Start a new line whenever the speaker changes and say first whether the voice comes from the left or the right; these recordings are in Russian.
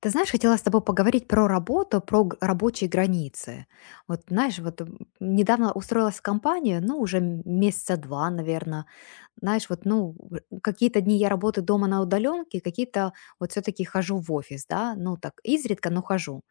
left: Ты знаешь, хотела с тобой поговорить про работу, про рабочие границы. Вот знаешь, вот недавно устроилась в компанию, ну, уже месяца два, наверное. Знаешь, вот, ну, какие-то дни я работаю дома на удаленке, какие-то вот все-таки хожу в офис, да, ну, так, изредка, но хожу.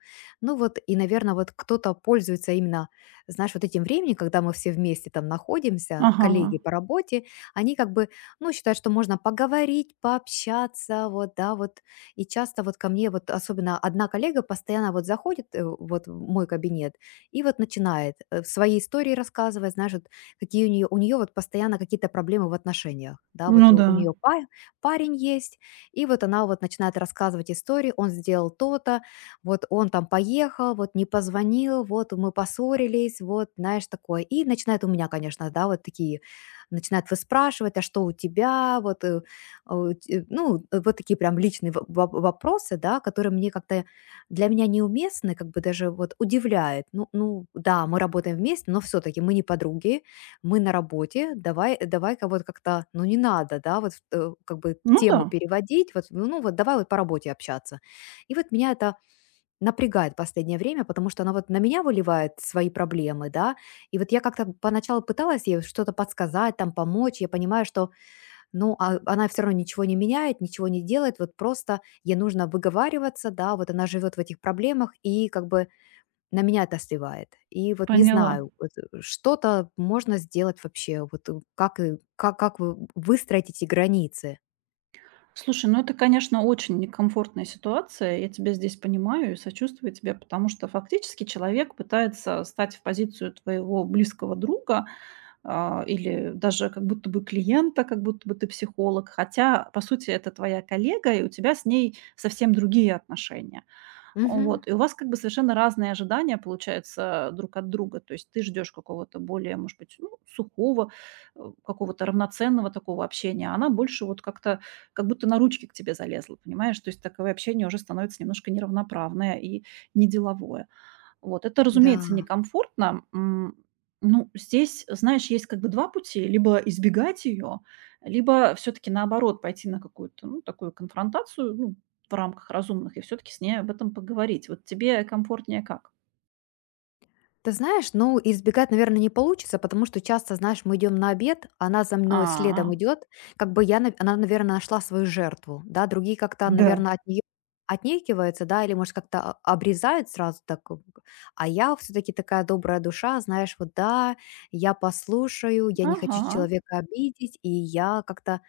left: Ну, вот, и, наверное, вот кто-то пользуется именно, знаешь, вот этим временем, когда мы все вместе там находимся,
right: Ага,
left: коллеги по работе, они как бы, ну, считают, что можно поговорить, пообщаться, вот, да, вот, и часто вот ко мне вот особенно одна коллега постоянно вот заходит вот в мой кабинет и вот начинает свои истории рассказывать, знаешь, вот какие у нее вот постоянно какие-то проблемы в отношениях, да, вот
right: ну да,
left: у нее парень есть, и вот она вот начинает рассказывать истории, он сделал то-то, вот он там поехал, вот не позвонил, вот мы поссорились, вот, знаешь, такое. И начинает у меня, конечно, да, вот такие, начинает выспрашивать, а что у тебя, вот вот такие прям личные во во вопросы, да, которые мне как-то для меня неуместны, как бы даже вот удивляет. Ну да, мы работаем вместе, но все таки мы не подруги, мы на работе, давай-ка вот как-то, ну, не надо, да, вот, как бы
right: ну да,
left: тему переводить, вот, ну вот давай вот по работе общаться. И вот меня это напрягает в последнее время, потому что она вот на меня выливает свои проблемы, да, и вот я как-то поначалу пыталась ей что-то подсказать, там, помочь. Я понимаю, что ну, а она все равно ничего не меняет, ничего не делает, вот просто ей нужно выговариваться, да, вот она живет в этих проблемах и как бы на меня это сливает. И вот не
right: поняла.
left: знаю, вот, что-то можно сделать вообще, вот, как и как как вы выстроить эти границы?
right: Слушай, ну это, конечно, очень некомфортная ситуация. Я тебя здесь понимаю и сочувствую тебе, потому что фактически человек пытается стать в позицию твоего близкого друга, или даже как будто бы клиента, как будто бы ты психолог, хотя, по сути, это твоя коллега, и у тебя с ней совсем другие отношения.
left: Мгм.
right: Вот, и у вас как бы совершенно разные ожидания, получается, друг от друга. То есть ты ждешь какого-то более, может быть, ну, сухого, какого-то равноценного такого общения, а она больше вот как-то, как будто на ручки к тебе залезла, понимаешь? То есть такое общение уже становится немножко неравноправное и неделовое. Вот это, разумеется,
left: Да.
right: некомфортно. Ну, здесь, знаешь, есть как бы 2 пути: либо избегать ее, либо все таки наоборот, пойти на какую-то, ну, такую конфронтацию, ну, в рамках разумных и все таки с ней об этом поговорить. Вот тебе комфортнее как?
left: Ты знаешь, ну, избегать, наверное, не получится, потому что часто, знаешь, мы идем на обед, она за мной
right: А,
left: следом идет, как бы она, наверное, нашла свою жертву, да, другие как-то,
right: да.
left: наверное, от нее отнекиваются, да, или, может, как-то обрезают сразу так, а я все-таки такая добрая душа, знаешь, вот да, я послушаю, я не хочу
right: Ага.
left: человека обидеть, и я как-то,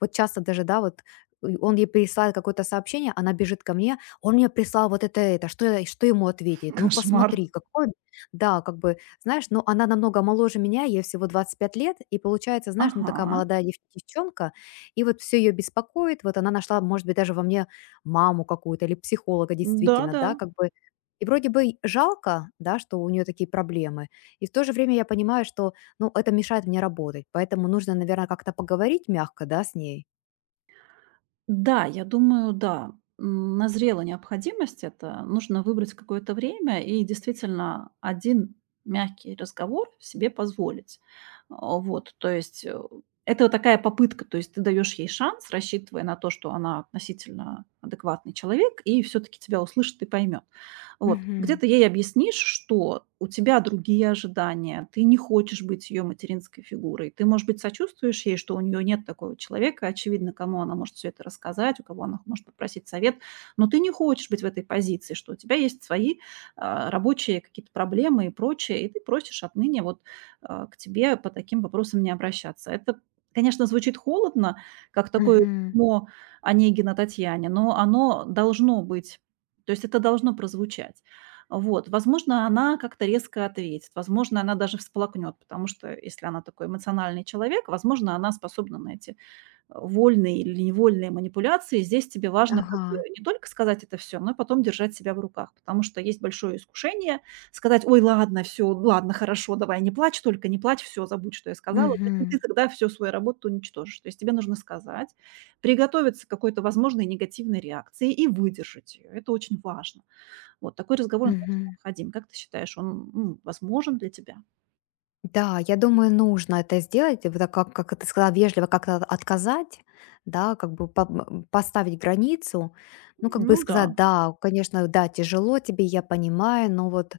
left: вот часто даже, да, вот и он ей присылает какое-то сообщение, она бежит ко мне, он мне прислал вот это, что, что ему ответить? Ну,
right: Кошмар.
left: посмотри, какой да, как бы, знаешь, ну она намного моложе меня, ей всего 25 лет, и получается, знаешь, ну такая
right: Ага.
left: молодая девчонка, и вот все ее беспокоит, вот она нашла, может быть, даже во мне маму какую-то или психолога действительно,
right: Да-да.
left: да, как бы, и вроде бы и жалко, да, что у нее такие проблемы, и в то же время я понимаю, что, ну, это мешает мне работать, поэтому нужно, наверное, как-то поговорить мягко, да, с ней.
right: Да, я думаю, да, назрела необходимость. Это нужно выбрать какое-то время и действительно один мягкий разговор себе позволить. А, вот, то есть, это вот такая попытка, то есть ты даешь ей шанс, рассчитывая на то, что она относительно адекватный человек и все-таки тебя услышит и поймет. Вот. Где
left: Мгм.
right: то ей объяснишь, что у тебя другие ожидания, ты не хочешь быть ее материнской фигурой. Ты, может быть, сочувствуешь ей, что у нее нет такого человека, очевидно, кому она может все это рассказать, у кого она может попросить совет, но ты не хочешь быть в этой позиции, что у тебя есть свои рабочие какие-то проблемы и прочее, и ты просишь отныне вот к тебе по таким вопросам не обращаться. Это, конечно, звучит холодно, как такое
left: Мгм.
right: письмо Онегина Татьяне, но оно должно быть, то есть это должно прозвучать. Вот. Возможно, она как-то резко ответит, возможно, она даже всплакнет, потому что если она такой эмоциональный человек, возможно, она способна на эти вольные или невольные манипуляции. Здесь тебе важно как бы
left: Ага.
right: не только сказать это все, но и потом держать себя в руках, потому что есть большое искушение сказать: "Ой, ладно, все, ладно, хорошо, давай, не плачь только, не плачь, все забудь, что я сказала". Да, и
left: Мгм.
right: ты тогда всю свою работу уничтожишь. То есть тебе нужно сказать, приготовиться к какой-то возможной негативной реакции и выдержать ее. Это очень важно. Вот такой разговор, он, конечно,
left: Мгм.
right: необходим. Как ты считаешь, он, возможен для тебя?
left: Да, я думаю, нужно это сделать, вот так как ты сказала, вежливо как-то отказать, да, как бы поставить границу, ну, как бы
right: Ну да.
left: сказать, да, конечно, да, тяжело тебе, я понимаю, но вот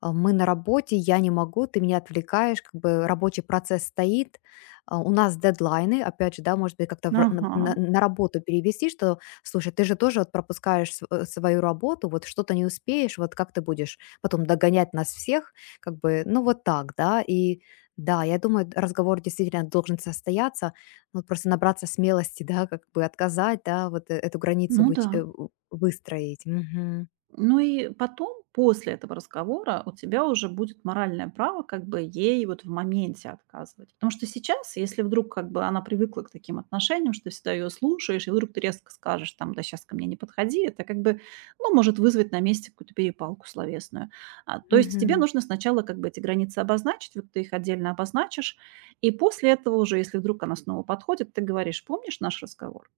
left: мы на работе, я не могу, ты меня отвлекаешь, как бы рабочий процесс стоит, у нас дедлайны, опять же, да, может быть, как-то в р-
right: Ага.
left: на работу перевести, что, слушай, ты же тоже вот пропускаешь свою работу, вот что-то не успеешь, вот как ты будешь потом догонять нас всех, как бы, ну, вот так, да. И да, я думаю, разговор действительно должен состояться. Вот просто набраться смелости, да, как бы отказать, да, вот, эту границу
right: Ну
left: выч
right: да.
left: э, у выстроить. Мгм.
right: Ну и потом, после этого разговора, у тебя уже будет моральное право как бы ей вот в моменте отказывать. Потому что сейчас, если вдруг как бы она привыкла к таким отношениям, что ты всегда ее слушаешь, и вдруг ты резко скажешь, там, да сейчас ко мне не подходи, это как бы, ну, может вызвать на месте какую-то перепалку словесную. А, то есть тебе
left: Мгм.
right: нужно сначала как бы эти границы обозначить, вот ты их отдельно обозначишь, и после этого уже, если вдруг она снова подходит, ты говоришь, помнишь наш разговор?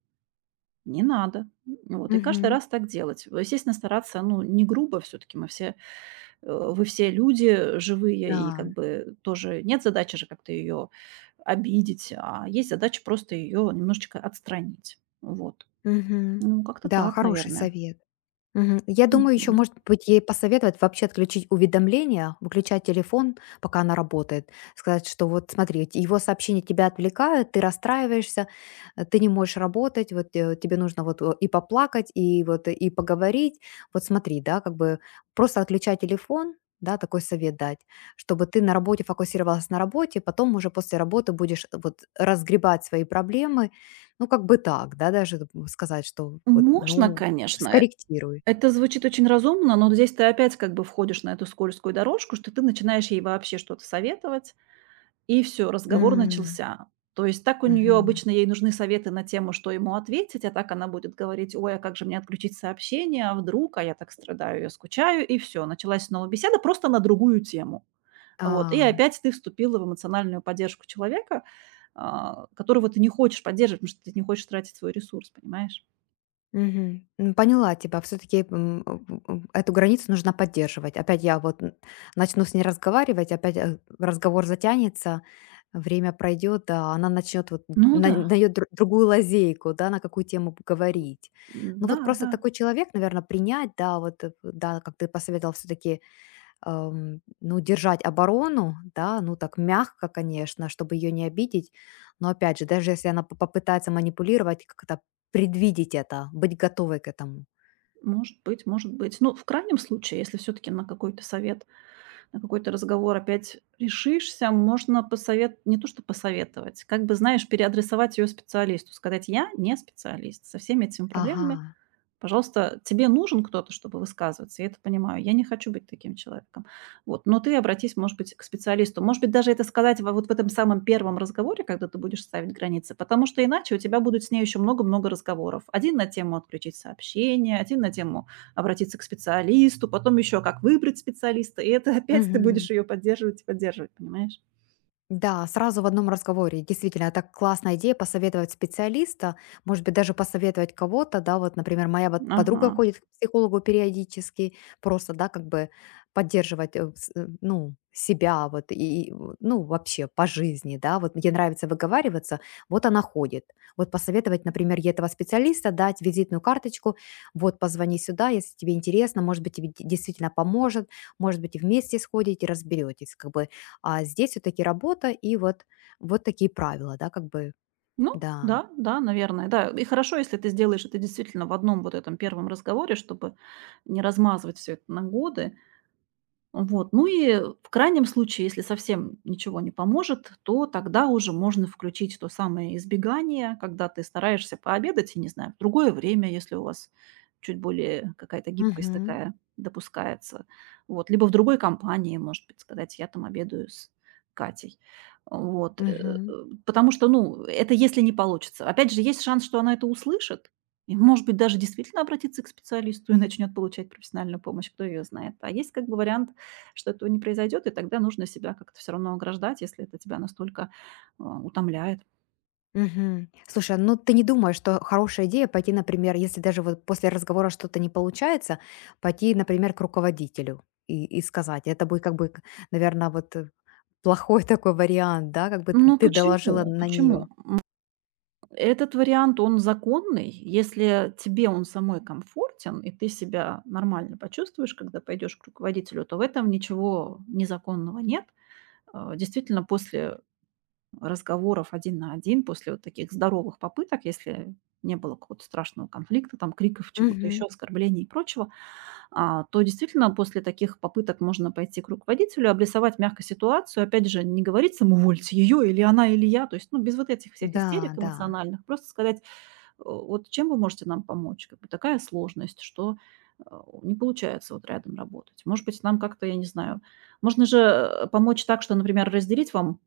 right: Не надо. Вот. И каждый
left: Мгм.
right: раз так делать. Естественно, стараться, ну, не грубо все-таки. Вы все люди живые, и как
left: Да.
right: бы тоже нет задачи же как-то ее обидеть, а есть задача просто ее немножечко отстранить. Вот.
left: Мгм.
right: Ну, как-то
left: Да,
right: так,
left: хороший
right: наверное.
left: совет. Мгм. Я думаю, еще,
right: Мгм.
left: может быть, ей посоветовать вообще отключить уведомления, выключать телефон, пока она работает. Сказать, что вот смотри, его сообщения тебя отвлекают, ты расстраиваешься, ты не можешь работать, вот тебе нужно вот и поплакать, и вот и поговорить. Вот смотри, да, как бы просто отключай телефон, да, такой совет дать, чтобы ты на работе фокусировалась на работе, потом уже после работы будешь вот разгребать свои проблемы, ну, как бы так, да, даже сказать, что вот,
right: Можно,
left: ну,
right: конечно.
left: скорректируй.
right: Это звучит очень разумно, но вот здесь ты опять как бы входишь на эту скользкую дорожку, что ты начинаешь ей вообще что-то советовать, и все, разговор
left: М,
right: начался. То есть так у нее
left: Мгм.
right: обычно ей нужны советы на тему, что ему ответить, а так она будет говорить: "Ой, а как же мне отключить сообщение? А вдруг? А я так страдаю, я скучаю". И все. Началась снова беседа просто на другую тему. Вот, и
left: А,
right: опять ты вступила в эмоциональную поддержку человека, которого ты не хочешь поддерживать, потому что ты не хочешь тратить свой ресурс, понимаешь?
left: Мгм. Поняла тебя. Все-таки эту границу нужно поддерживать. Опять я вот начну с ней разговаривать, опять разговор затянется, время пройдет, а она начнет вот
right: Ну да,
left: дает другую лазейку, да, на какую тему говорить. Ну
right: да,
left: вот просто
right: да,
left: такой человек, наверное, принять, да, вот, да, как ты посоветовал все-таки ну, держать оборону, да, ну, так мягко, конечно, чтобы ее не обидеть. Но опять же, даже если она попытается манипулировать, как-то предвидеть это, быть готовой к этому.
right: может быть, может быть. Ну, в крайнем случае, если все таки на какой-то совет на какой-то разговор опять решишься, можно посовет не то что посоветовать, как бы, знаешь, переадресовать ее специалисту, сказать: "Я не специалист. Со всеми этими проблемами
left: Ага.
right: пожалуйста, тебе нужен кто-то, чтобы высказываться, я это понимаю. Я не хочу быть таким человеком. Вот, но ты обратись, может быть, к специалисту". Может быть, даже это сказать вот в этом самом первом разговоре, когда ты будешь ставить границы, потому что иначе у тебя будет с ней еще много-много разговоров. Один на тему отключить сообщение, один на тему обратиться к специалисту, потом еще как выбрать специалиста, и это опять ты будешь ее поддерживать и поддерживать, понимаешь?
left: Да, сразу в одном разговоре. Действительно, это классная идея посоветовать специалиста, может быть, даже посоветовать кого-то, да, вот, например, моя вот подруга
right: Ага.
left: ходит к психологу периодически, просто, да, как бы поддерживать, ну, себя вот и, ну, вообще по жизни, да, вот ей нравится выговариваться, вот она ходит. Вот посоветовать, например, ей этого специалиста, дать визитную карточку, вот позвони сюда, если тебе интересно, может быть, тебе действительно поможет, может быть, и вместе сходите, разберетесь, как бы а здесь все таки работа и вот вот такие правила, да, как бы,
right: Ну
left: да.
right: да, да, наверное, да. И хорошо, если ты сделаешь это действительно в одном вот этом первом разговоре, чтобы не размазывать все это на годы. Вот. Ну и в крайнем случае, если совсем ничего не поможет, то тогда уже можно включить то самое избегание, когда ты стараешься пообедать, я не знаю, в другое время, если у вас чуть более какая-то гибкость
left: Мгм.
right: такая допускается. Вот. Либо в другой компании, может быть, сказать, я там обедаю с Катей. Вот.
left: Мгм.
right: э, Потому что, ну, это если не получится. Опять же, есть шанс, что она это услышит, и, может быть, даже действительно обратиться к специалисту и начнет получать профессиональную помощь, кто ее знает. А есть как бы вариант, что этого не произойдет, и тогда нужно себя как-то все равно ограждать, если это тебя настолько, утомляет.
left: Мгм. Слушай, ну ты не думаешь, что хорошая идея пойти, например, если даже вот после разговора что-то не получается, пойти, например, к руководителю и сказать? Это будет как бы, наверное, вот, плохой такой вариант, да, как бы т
right: Ну
left: ты доложила
right: почему?
left: на
right: Почему?
left: нее?
right: Этот вариант, он законный. Если тебе он самой комфортен, и ты себя нормально почувствуешь, когда пойдешь к руководителю, то в этом ничего незаконного нет. А, действительно, после разговоров один на один после вот таких здоровых попыток, если не было какого-то страшного конфликта, там, криков, чего-то
left: Мгм.
right: еще, оскорблений и прочего, то действительно после таких попыток можно пойти к руководителю, обрисовать мягко ситуацию. Опять же, не говорить самовольце ее или она, или я, то есть ну, без вот этих всех
left: Да,
right: истерик
left: да.
right: эмоциональных, просто сказать, вот чем вы можете нам помочь, как бы такая сложность, что не получается вот рядом работать. Может быть, нам как-то, я не знаю, можно же помочь так, что, например, разделить вам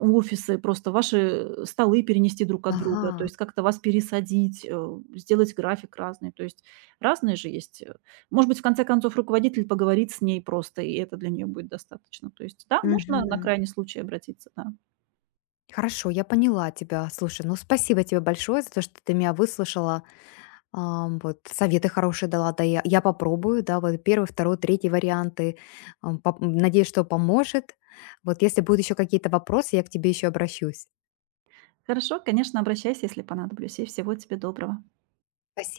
right: офисы, просто ваши столы перенести друг от друга, то
left: Ага.
right: есть как-то вас пересадить, сделать график разный. То есть разные же есть. Может быть, в конце концов, руководитель поговорит с ней просто, и это для нее будет достаточно. То есть, да, можно на
left: Мгм.
right: крайний случай обратиться, да.
left: Хорошо, я поняла тебя. Слушай, ну спасибо тебе большое за то, что ты меня выслушала. Вот советы хорошие дала, да, я попробую, да, вот первый, второй, третий варианты. Надеюсь, что поможет. Вот если будут еще какие-то вопросы, я к тебе еще обращусь.
right: Хорошо, конечно, обращайся, если понадоблюсь, и всего тебе доброго.
left: Спасибо.